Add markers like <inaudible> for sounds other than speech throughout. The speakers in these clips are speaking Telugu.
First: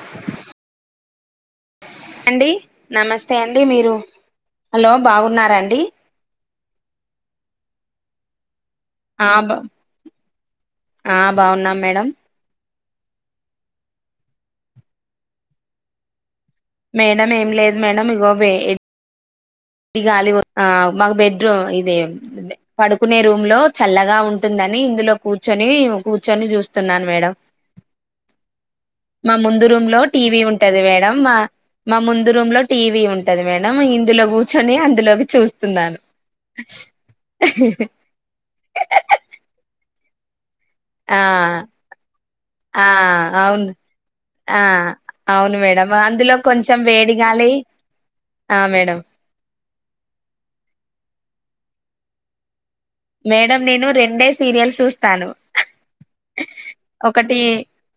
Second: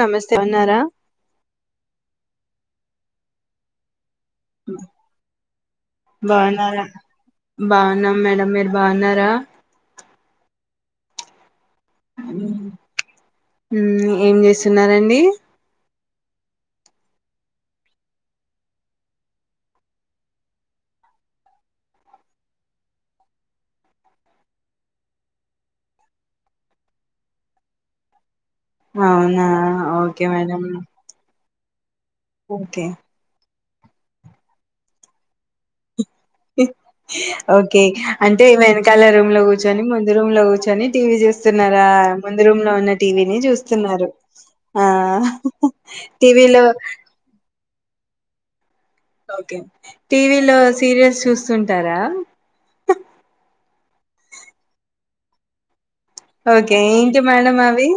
నమస్తే బన్నారా అండి నమస్తే అండి మీరు హలో బాగున్నారండి బాన్నమ్ మేడమ్ మీర్ ఆ బాన్నరా బ ఆ బాగున్నాం మేడం హ్మ్ ఏం చేస్తున్నారండి మేడం ఏం లేదు మేడం ఇగో వే ఇది గాలి ఆ మాకు బెడ్రూమ్ ఇది పడుకునే రూమ్ లో చల్లగా ఉంటుందని ఇందులో కూర్చొని కూర్చొని చూస్తున్నాను మేడం మా అవునా ముందు రూమ్ లో ఓకే టీవీ మేడం ఉంటది మేడం మా మా ముందు రూమ్ లో ఓకే టీవీ ఉంటది మేడం మ ఇందులో కుజ కూర్చొని అందులోకి చూస్తున్నాను ఉ ఓకే అంటే వెనకాల రూమ్ లో కూర్చొని ము రూంలో కూచ్ కొని టీవీ ఆ చూస్తున్నారా ముందు రూమ్ లో ఆ ఉన్న టీవీని అవును చూస్తున్నారు ఆ అవును మేడం అందులో టీవి లో కొంచెం వేడిగాలి ఆ మేడం టీవీ లో సీరియల్స్ చూస్తు ఉ ఉంటారా మేడం నేను రెండే సీరియల్స్ చూస్తాను ఓకే ఏంటి ఒకటి మేడం అవి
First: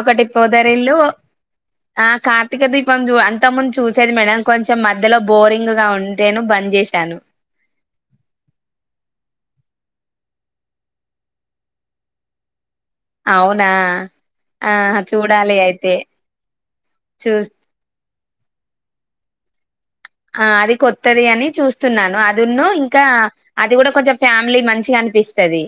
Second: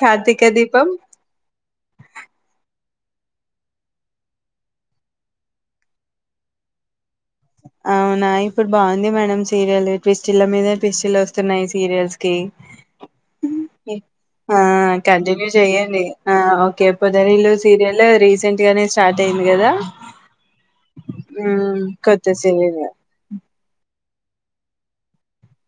ఒకటి కార్తీక దీపం పొదరిల్లు ఆ కార్తీక దీప్ పొంజ్ అంతకు ముందు చూసేది మేడం కొంచెం మధ్యలో బోరింగ్ గా ఉంటేను బంద్ చేశాను అవునా ఇప్పుడు బాగుంది మేడం సీరియల్ ట్విస్టల్ల మీద ట్విస్టిల్ వస్తున్నాయి సీరియల్స్ కి అవునా ఆ కంటిన్యూ చూడాలి అయితే చెయండి ఆ ఓకే చూ పోదరిల్లు సీరియల్ రి రీసెంటుగానే స్టార్ట్ అయింది కదా ఆ అది కొత్తది యని మ్మ్ చూస్తున్నాను కొత్త అ జున్ను సీరియల్ ఇంకా అది కూడా కొంచెం ఫ్యామిలీ మంచిగనిపిస్తది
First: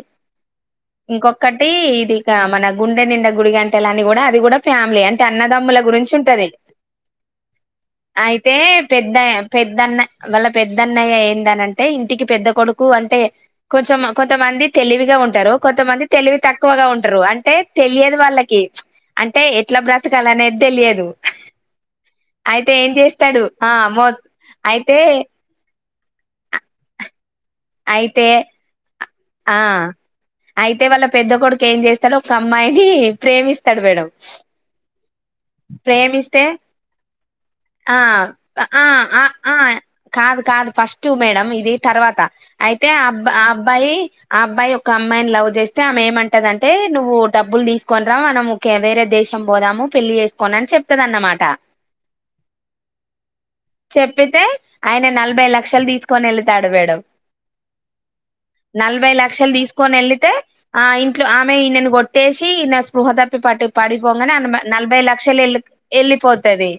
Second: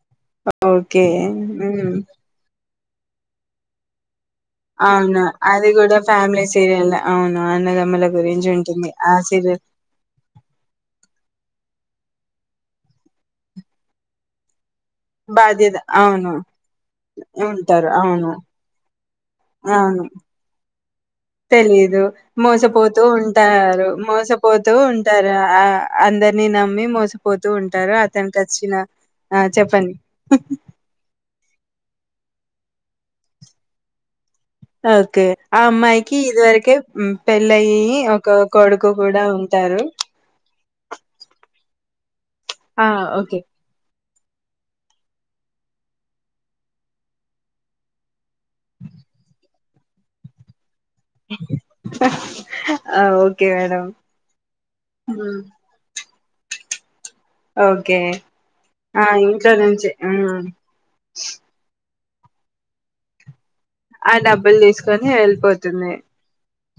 ఓకే ఇంకొకటి మ్మ్ ఇదిక మన గుండె నిండ గుడి గంటలని కూడా అది కూడా ఫ్యామిలీ అవును అంటే అది అన్నదమ్ముల కూడా గురించి ఉంటది ఫ్యామిలీ సీరియల్ అవును అన్నదమ్ముల గురించి అయితే ఉంటుంది అ పెద్ద పెద్దన్న వాళ్ళ పెద్దన్నయ్య ఏ వస్తానంటే ఇంటికి పెద్ద కొడుకు అంటే కొంచెం కొంతమంది తెలివిగా ఉంటారు బాధ్యత కొంతమంది అవును తెలివి తక్కువగా ఉంటారు అంటే ఉంటారు తెలియదు అవును వాళ్ళకి అంటే ఎట్ల అవును బ్రతకాల అనేది తెలియదు తెలీదు అయితే ఏం మోసపోతూ చేస్తాడు ఆ ఉంటారు మోస్ మోసపోతూ అయితే ఉంటారు ఆ అందరినీ నమ్మి మోస పోతూ ఉంటారు అయితే అతనికి వచ్చిన ఆ చెప్పండి అయితే వాళ్ళ పెద్ద కొడుకు ఏం చేస్తాడో ఒక అమ్మాయిని ప్రేమిస్తడు మేడం ఓకే ఆ అమ్మాయికి ఇది ప్రేమిస్తే వరకే పెళ్ళయి ఆ ఒక ఆ కొడుకు ఆ కూడా ఆ ఉంటారు కాదు కాదు ఫస్ట్ మేడం ఇది తర్వాత ఆ! అయితే అబ్బ ఓకే. అబ్బాయి ఆ అబ్బాయి ఒక అమ్మాయిని లవ్ చేస్తే ఆమె ఏమంటదంటే నువ్వు డబ్బులు తీసుకొని రా మనం కే వేరే దేశం పోదాము పెళ్లి చే కొనన్ చెప్ న్నమాట ఆ! Okay madam. చెప్పితే ఆయన హ్మ్. నలభై లక్షలు తీసు కొనెల్లి తాడబేడం ఓకే. ఆ! నలభై ఇంట్లో లక్షలు నుంచి తీసుకొని వెళ్ళితే హ్మ్. ఆ ఇంట్లో ఆమె నన్ కొ టేసి ఈన స్పృహ తప్పి పటు ఆ పడిపోంగనే అన డబ్బులు నలభై తీసుకొని లక్ లక్షలు వెళ్ళిపోతుంది. వెళ్ళిపోతది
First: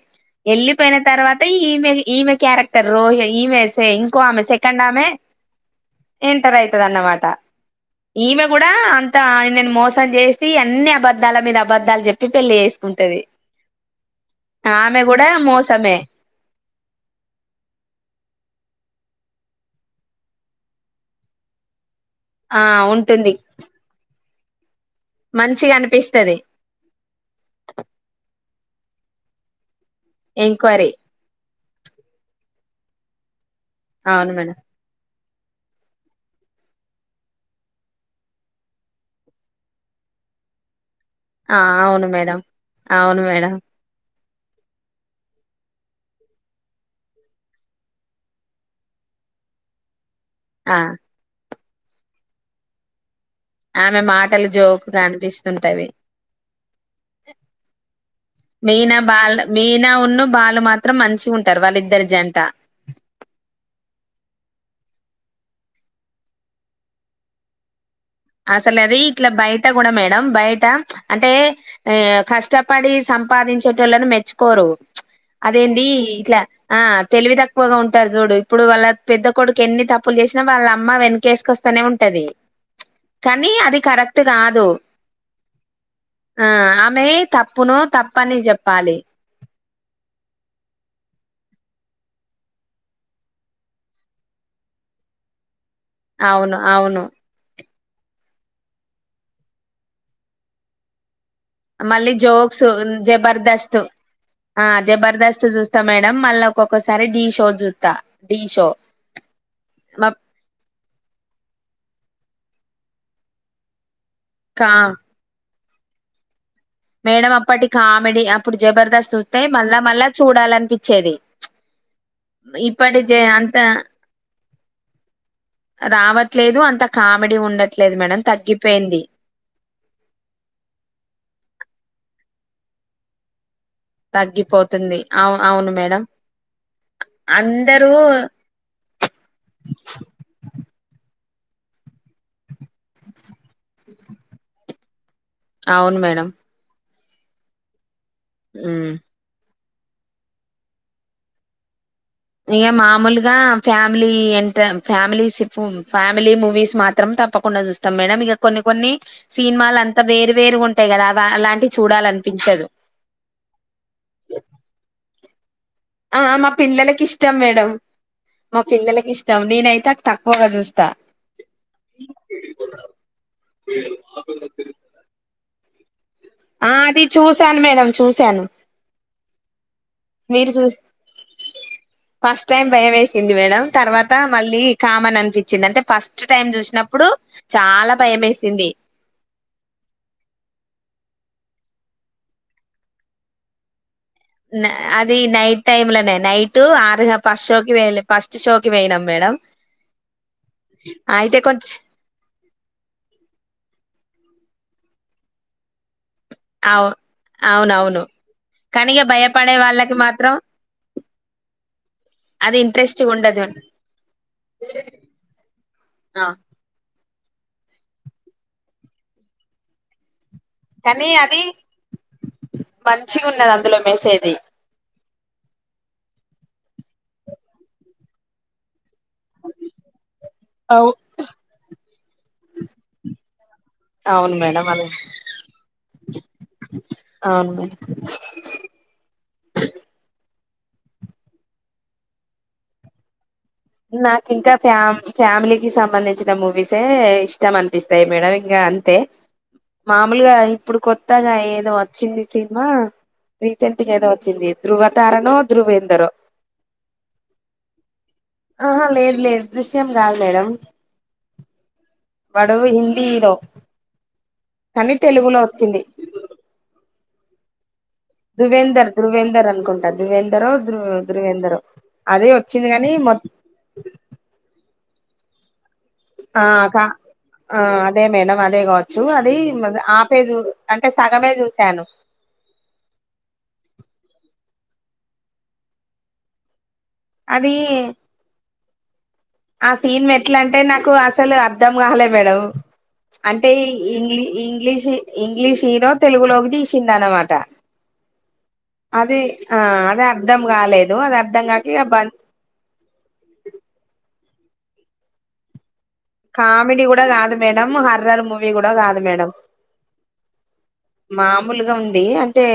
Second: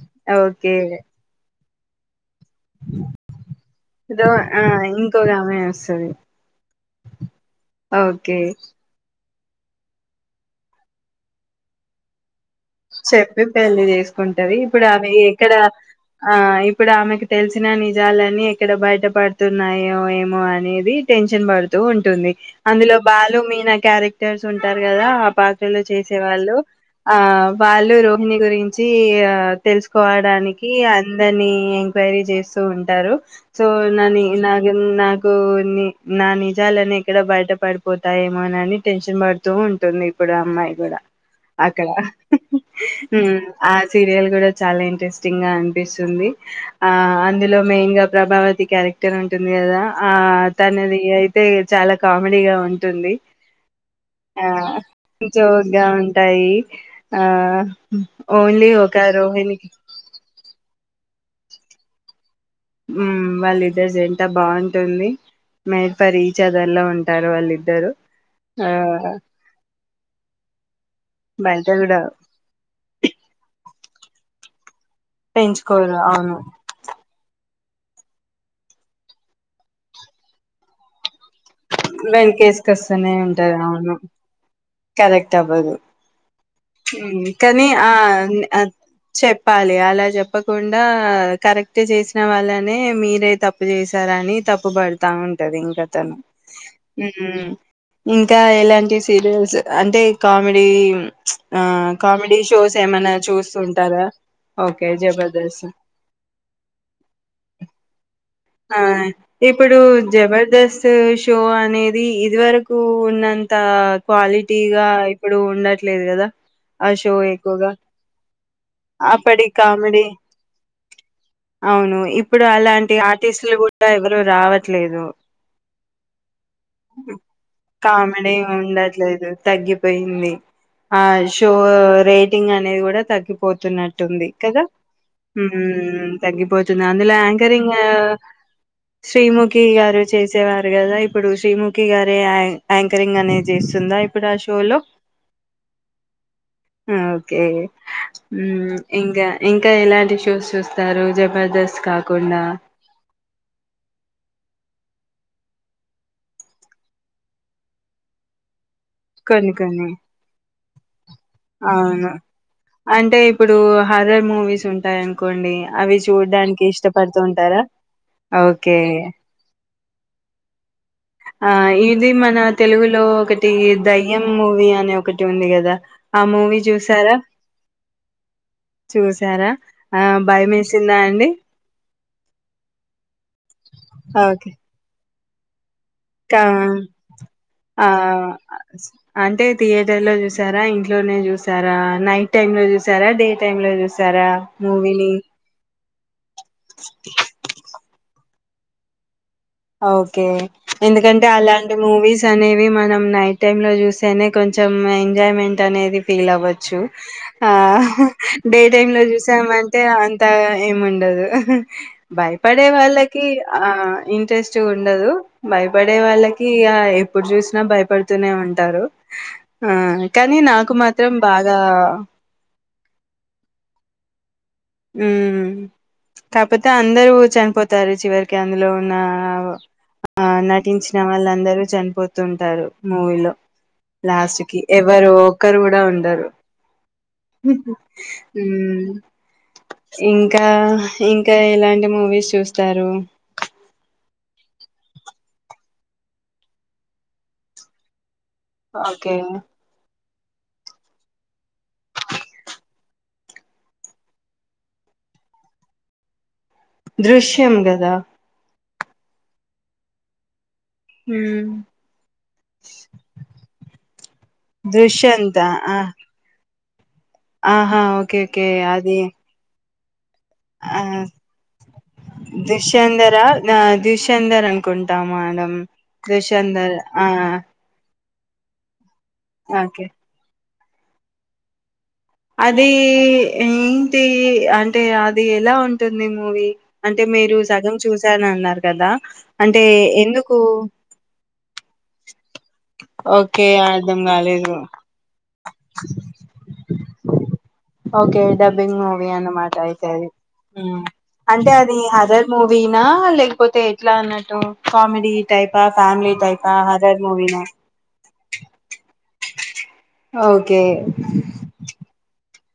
ఓకే. వెళ్ళిపోయిన తర్వాత ఈమే ఈమే క్యారెక్టర్ రోహి ఈమె ఇంకో దో ఆమె ఆ! సెకండ్ ఆమె ఇంకొక ఆమె వస్తది. ఎంటర్ అయి ఇదన్న మాట ఓకే. ఈమె కూడా అ త నేను మోసం చేసి అన్ని అబద్దాల మీద అబద్దాలు చెప్పి పెళ్లి చేసుకుంటది చెప్పి పెళ్లి చేసుకుంటది ఇప్పుడు ఆమె కూడా ఎక్కడ మోసమే ఆ ఇప్పుడు ఆమెకు తెలిసిన నిజాలన్ని ఎక్కడ బయట ఇ పడుతున్నాయో ఏమో అనేది టెన్షన్ పడుతూ ఉ టుంది ఆ అందులో ఉంటుంది బాలు మీనా క్యారె త్యాసున్ అంటారు కదా ఆ మంచిగా పాటలో చేసే అనిపిస్తది వాళ్ళు ఆ వాళ్ళు రోహిణి గురించి ఆ తెలుసుకోవడానికి ఎంక్వైరీ అందని ఎంక్వైరీ చే తూ ఉంటారు సో నని అవును నా మేడం నా సోని నా నిజాలని ఎక్కడ బయట పడిపోతాయేమోనని టెన్షన్ పడుతూ ఉంటుంది ఇప్పుడు అమ్మాయి గూడా ఆ అవును మె హ్మ్ ఆ సీరియల్ కూడా చాలా ఇంట్రెస్టింగ్ గా అనిపిస్తుంది ఆ అందులో మెయిన్ గా ప్రభావతి క్యారెక్టర్ ఉంటుంది కదా ఆ ఆ తనది అయితే చాలా కామెడీగా ఉంటుంది ఆమె ఆ మాటలు జోకుగ జోక్గా అనిపిస్తుంటది ఉంటాయి ఆ ఓన్లీ ఒక రోహిని వాళ్ళు మాత్రం మంచిగా ఉంటరు వాళ్ళిద్దరి జంట మ్మ్ వాళ్ళిద్దరు జంట బావుంటుంది మేడ్ ఫర్ ఇచ్ అదర్ ల ఉంటారు వాళ్ళిద్దరు ఆ అసలు అది ఇట్ల బయట కూడ మేడం బయట అంటే బయట కూడా కష్టపడి సంపాదించ టోళ్ళనీ మెచ్చుకోరు అదేంది పెంచుకోరు ఇట్ల అవును ఆ తెలివిత ఎక్కువగా ఉంటారు చూడు ఇప్పుడు వాళ్ళ పెద్ద కొడుకి ఎన్ని తప్పులు చేసినా వాళ్ళ అమ్మ వెనకేసుకొస్త వెంకెస్ కస్ ఉంటది అది అవును కరెక్ట్ కాదు కరెక్టవ్వదు ఆ ఆమె ఊ కానీ తప్పును ఆ తప్పని చెప్పాలి చెప్పాలి అలా చెప్పకుండా క కరెక్ట్ చేసిన వాళ్ళనే మీరే తప్పు చేసారని తప్పుపడ్తా ఉంటది ఇంకా తను ఔను ఔను హ్మ్. ఇంకా ఎలాంటి సీరియల్స్ అంటే కామెడీ ప్చ్ మళ్ళీ జోక్స్ జబర్దస్త్ చూస్తుంటారా ఆ జబర్దస్త్ చూస్తా మేడం మళ్ళ ఒక్కొక్కసారి డి షో జుద్త ఆ ఇప్పుడు జబర్దస్త్ షో అనేది ఇది వరకు ఉన్నంత కా క్వాలిటీగా ఇప్పుడు ఉండట్ లేదుగద మేడం అప్పటి కామెడీ అప్పుడు జబర్దస్త్ చూత్తె అప్పటి మళ్ళా కామెడీ మళ్ళా చూడాలనిపిచ్చెది ఇప్పటి జ పీస్ ల్ అంత కుట్ట ఎవరు రావట్లేదు రావట్లేదు అంత కామెడీ ఉండట్లేదు మేడం కామిడీ తగ్గిపోయింది ఉండట్లేదు తగ్గిపోయింది ఆష్ షో రేటింగ్ అనేది గూడ తగ్గిపో పోతున్నట్టుంది కద తగ్గిపోతుంది అవు అవును మేడం మ్మ్ తగ్గిపోతుంది అందులో యాంకరింగ్ అ అందరూ శ్రీముఖి గారు చేసేవారు గదా ఇ ఇప్పుడు శ్రీముఖి గారే యా యాంకరింగ్ అనేది చేస్తుంద ఇప్పుడు ఆ షో లో ఔను మేడం మ్మ్ ఒకే ము మ్మ్ ఇంగ ఇం ఇంక ఎలాంటి షోస్ చూస్తారు జబర్దస్త్ కా ఇగ మామూలుగా ఫ్యామ్లి ఎంట ఫ్యామిలీస్ ఫ్ ఫ్యామిలీ మూవీస్ మాత్రం తప్పకుండా చూస్తాం మేడం ఇగ కొన్ని కొన్ని కొన్ని సినిమాలు కొన్ని అంతా వేరు వేరు ఉంటాయి కదా అ అలాంటివి అవును చూడాలనిపించదు అంటే ఇప్పుడు హర్రర్ మూవీస్ ఉంటాయనుకోండి అవి ఆ మా చూడ్డానికి పిల్లలకి ఇష్టం ఇష్టపడుతుంటారా మేడం మా ఒకే పిల్లలకి ఇష్టం నేనైతే తక్కువగా చూస్తా ఆ ఇది మన తెలుగులో ఒకటి దయ్యం మూవీ అనే ఒకటి ఉంది కదా ఆ మూవీ ఆ అది చూసారా చూసాను మేడం చూసాను చూసారా ఆ భయం మీరు చూ వేసిందా అండి ఫస్ట్ టైమ్ భయమేస్ ఏంది మేడం తర్వాత మళ్ళీ కామన్ అం ఇచ్చింది అంట క ఆ భయం వేసింది అంటే థియేటర్ లో చూసారా ఇంట్లోనే చూస చూసారా నైట్ టైమ్ లో చూసారా డే టైమ్ లో చూసా అది నైట్ టైమ్ లోనే నైట్ ఆరు ఫస్ట్ షోకి వెళ్లి ఫస్ షో కి పోయినం మేడం ఓకే ఎందుకంటే అయితే కొంచ్ అలాంటి మూవీస్ అనేవి మనం నైట్ టైమ్ లో చూస్తేనే కొంచం కొంచం ఎంజాయ్మెంట్ అనేది ఫీల్ అవ్వచ్చు అవు ఆ అవునవును డే టైమ్ కానీ లో ఇగ భయపడే చూసామంటే వాళ్ళకి అంత మాత్రం ఏముండదు అది భయపడే ఇంట్రెస్ట్ వాళ్ళకి ఉండదు ఆ ఇంట్రెస్ట్ ఉండదు భయపడే ఆ వాళ్ళకి ఎప్పుడు చూసినా భయపడుతూనే ఉంటారు ఆ కానీ నాకు కానీ మాత్రం అది బాగా మంచిగా ఉన్నది అందులో మెసేజ్ హ్మ్ కాకపోతే అందరు చనిపోతారు చివరికి అందులో ఆ అవు నటించిన వాళ్ళందరూ చనిపోతు తుంటారు మూవీలో అవును లాస్ట్ కి మేడం అదే ఎవరు ఒకరు కూడా ఉండరు అవును మేడం ఇంకా ఇంకా ఎలాంటి మూవీస్ చూస్తారు నాకు ఇంకా ఫ్యా ఫ్యామిలీకిి సంబంధించిన మూవీసే ఇష్టం అనిపిస్తాయి మేడం ఇంకా అంతే ఓకే మామూలుగా ఇప్పుడు కొత అత్తగా ఏదో వచ్చింది సినిమా రీసెంట్గా ఏదో వచ్చింది ధ్రువ తారనో ధృువేందరో దృశ్యం కదా ఆహా లేదు లేదు దృశ్యం కాదు మేడం హ్మ్ వాడు హిందీ హీరో కానీ దృశ్యంత తెలుగులో ఆ వచ్చింది ఆహా ఓ ధువేందర్ ధృువేందర్ అన్కుంటా ధృవేందర్ ధృ ఆ ధృవేంద్రరో అదే వచ్చింది కాని దుష్యంధర తా మేడం ఆ దుశందర్ కా ఆ ఆ అదే మేడం అదే క చ్చు అది ఓకే ఆ పేజు అంటే సగమే చూశాను అది ఏంటి అంటే అది ఎలా ఉంటుంది మూవీ అంటే మీరు అది సగం చూశానన్నారు కదా అంటే ఆ సీన్ మెట్ల ఎందుకు అంటే నాకు అసలు అర్ధం కాలాలే మేడం ఓకే అంటే అర్ధం ఇంగ్లీ కాలేదు ఇంగ్లీష్ ఇంగ్లీష్ హీరో తెలుగులోకి తీస్ చింద అనమాట ఓకే డబ్బింగ్ మూవీ అది అన్నమాట ఆ అయితే అది అర్ధం మ్మ్ కాలేదు అది అర్ధం అంటే అది కాక అదర్ మూవీనా లేకపోతే ఎట్లా అన్నట్టు కామెడి టైప్ ఆ కామెడీ కూడా కాదు మేడం హర్రర్ మూవి కూడా కాదు మే డం ఓకే కే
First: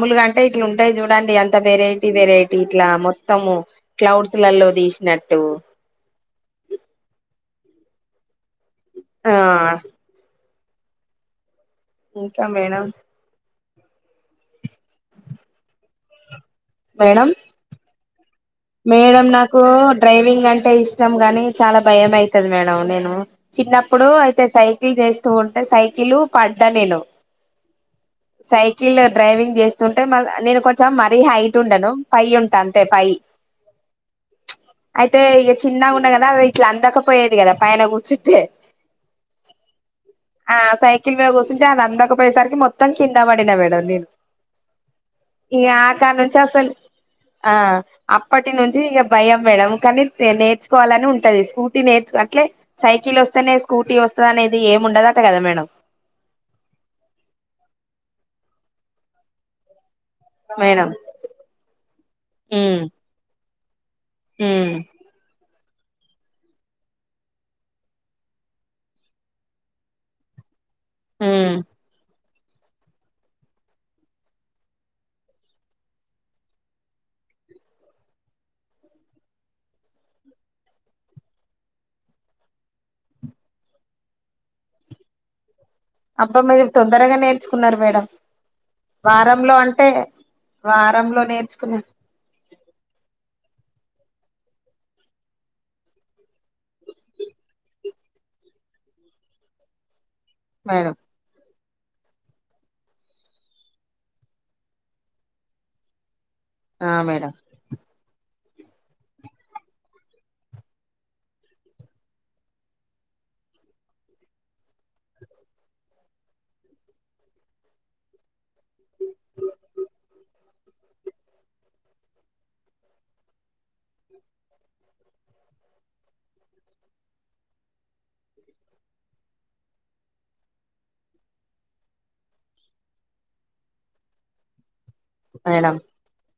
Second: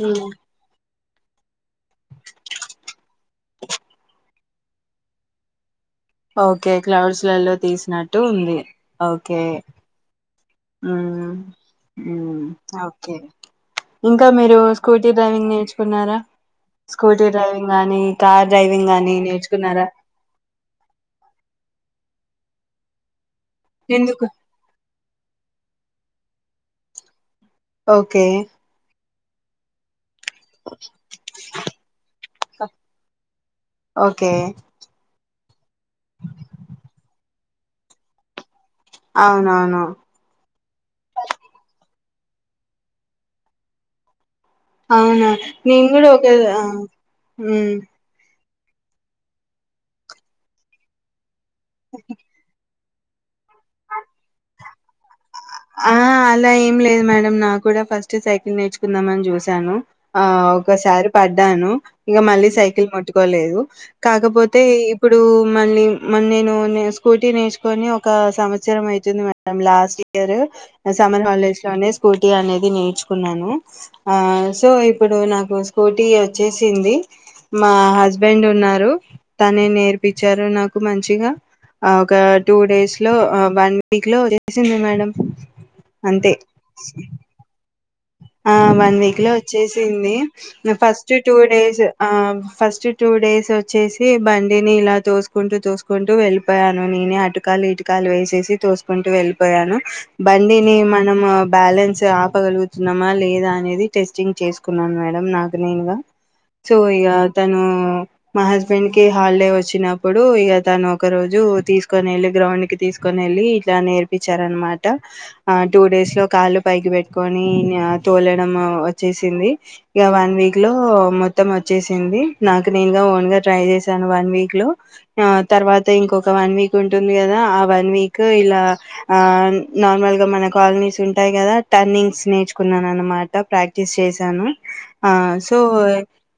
హ్మ్. ఇట్ల ఉన్ ఉంటాయి చూడండి అంత వేరేవి వెరైటీ ఇట్లా మొత్తము క్లౌడ్స్ <unintelligible> లో తీసినట్టు ఓకే క్లౌడ్స్ లలో తీసినట్టు ఉంది ఆ ఓకే హ్మ్మ్ ఇంకా మ్మ్ మేడం ఓకే ఇంకా మీరు స్కూటీ డ్రైవింగ్ నేర్చుకున్నారా స్కూటీ మేడం డ్రైవింగ్ గాని మేడం నాకు డ్రైవింగ్ అంటే ఇష్టం గాని చాలా భయం మైతది మేడం నేను చిన్నప్పుడు ఎందుకు అయితే సైకిల్ చేస్త వస్తూ ఉంటే సైకిల్ పడ్డా నేను ఓకే సైకిలర్ డ్రైవింగ్ చేస్తున్ అంటే నేను కొంచచ్చం మరీ హైట్ ఉండను ఫై ఉంటా అంతే ఫై ఓకే అయితే ఇగ చిన్నగా ఉన్నా కదా అవి ఇట్లా అందకపోయి ది కదా పైన కూర్చుంటే అవునవును ఆ సైకిల్ మీద కుసుంటే అద అంతాక పోయేసరికి మొత్తం కింద పడినా <unintelligible> అవునా నేను కూడా ఒకె వి ఆ అసలు ఆ హ్మ్ అప్పటి నుంచి ఇక భయం మేడం కానీ నేర్చుకోవాలని ఉంటది ఊటీ నేర్చ్ అట్లే సైకిల్ వస్తేనే స్కూటీ వస్తుద అనేది ఏమిండదక్ ఆ అలా ఏం లేదు మేడం నా కూడా ఫస్ట్ చ్ సైకిల్ నేర్చుకుందామని చూశాను ఆ మేడం ఒకసారి పడ్డాను ఇంకా మళ్ళీ ఉమ్ సైకిల్ ముట్టుకోలేదు అ కాకపోతే ఉమ్ ఇప్పుడు మళ్ళీ మ నేను నే స్కూటీ నేర్చుకొని ఒక సంవత్సరం అయితుంది మేడం లాస్ట్ ఇ ఎవరు అ సమ్మర్ ఉమ్ హాలేజ్ లోనే స్కూట్ అనేది నేర్చుకున్నాను ఆ సో ఇప్పుడు నాకు స్కూటీ వచ్చేసింది మా హస్బెండ్ ఉన్నారు తనే నేర్పించారు నాకు మంచిగా ఒక టూ డేస్ లో వన్ వీక్ లో వచ్చేసింది మేడం <unintelligible> అబ్బా మీరు తొందరగా నేర్చుకున్నారు మేడం ఆ వన్ వీక్ లో వారంలో అంటే వచ్చేసింది ఫస్ట్ వారంలో టూ నేర్చుకున్న డేస్ ఆ ఫస్ట్ టూ డేస్ డేసి వచ్చేసి బండిని ఇలా తోసుకుంటూ తోసుకుంటూ వెళ్ళిపోయాను నేనే అటకాలు ఇటుకాలు వేసేసి తోసుకుంటూ వెళ్ళిపోయాను బండిని మేడం మనము బ్యాలెన్స్ ఆపగలుగత్ తున్నమ లేదా అనేది టెస్టింగ్ చేసుకున్నాను మేడం నాకు నేనుగా సో ఆ ఇగ మేడం తను మా హస్బెండ్ కి హాలిడే వచ్చినప్పుడు ఇక తను ఒక రోజు తీసుకొని వెళ్ళి గ్రౌండ్ కి తీసుకొని వెళ్ళి ఇట్లా నేర్పించారనమాట ఆ టూ డేస్ లో కాళ్ళు పైకి పెట్టుకోని నీ ఆ తోలె డం వచ్చేసింది ఇగ వన్ వీక్ లో మొత్తం వచ్చేసింది నాకు నేను ఓన్ గా ట్రై చేసాను వన్ వక్ లో తర్వాత ఇంకొక వన్ వీక్ ఉంటుంది కదా ఆ వన్ వీక్ ఇలా ఆ నార్మల్ గా మన కాలనీస్ ఉంటాయి కదా టర్నింగ్స్ నేర్చుకున్నాను అనమాట ప్రాక్టీస్ చేశాను ఆ సో మేడం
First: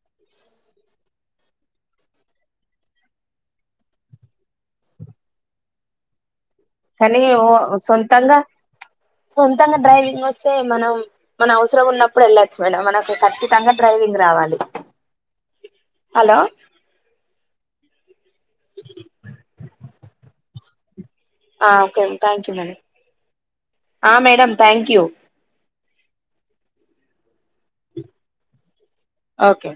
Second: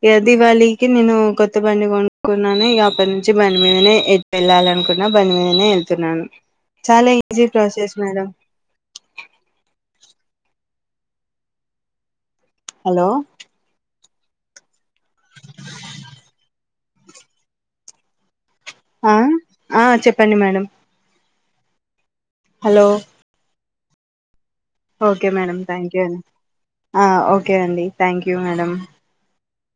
ఇ దివాళికి నేను కొత్త బండి కొనుక్కున్నాను ఇక అప్పటి నుంచి బండి మీదనే వెళ్ళాలనుకున్నా బండి మీదనే వెళ్తున్నాను చాలా కానీ ఈజీ ఓ ఒ ప్రాసెస్ మేడం సొంతంగా సొంతంగా డ్రైవ్ ఇంగోస్తే మనం మన అవసరం ఉన్నప్పు ఇప్పుడు వెళచ్చు మేడం హలో మనకు ఖచ్చితంగా డ్రైవింగు రావాలి హలో ఆ ఆ చెప్పండి మేడం ఆ ఓకే థాంక్యూ మేడం హలో ఆ మేడమ్ ఓకే మేడమ్ థాంక్యూ అండి ఓకే అండి థాంక్యూ మేడం ఓకే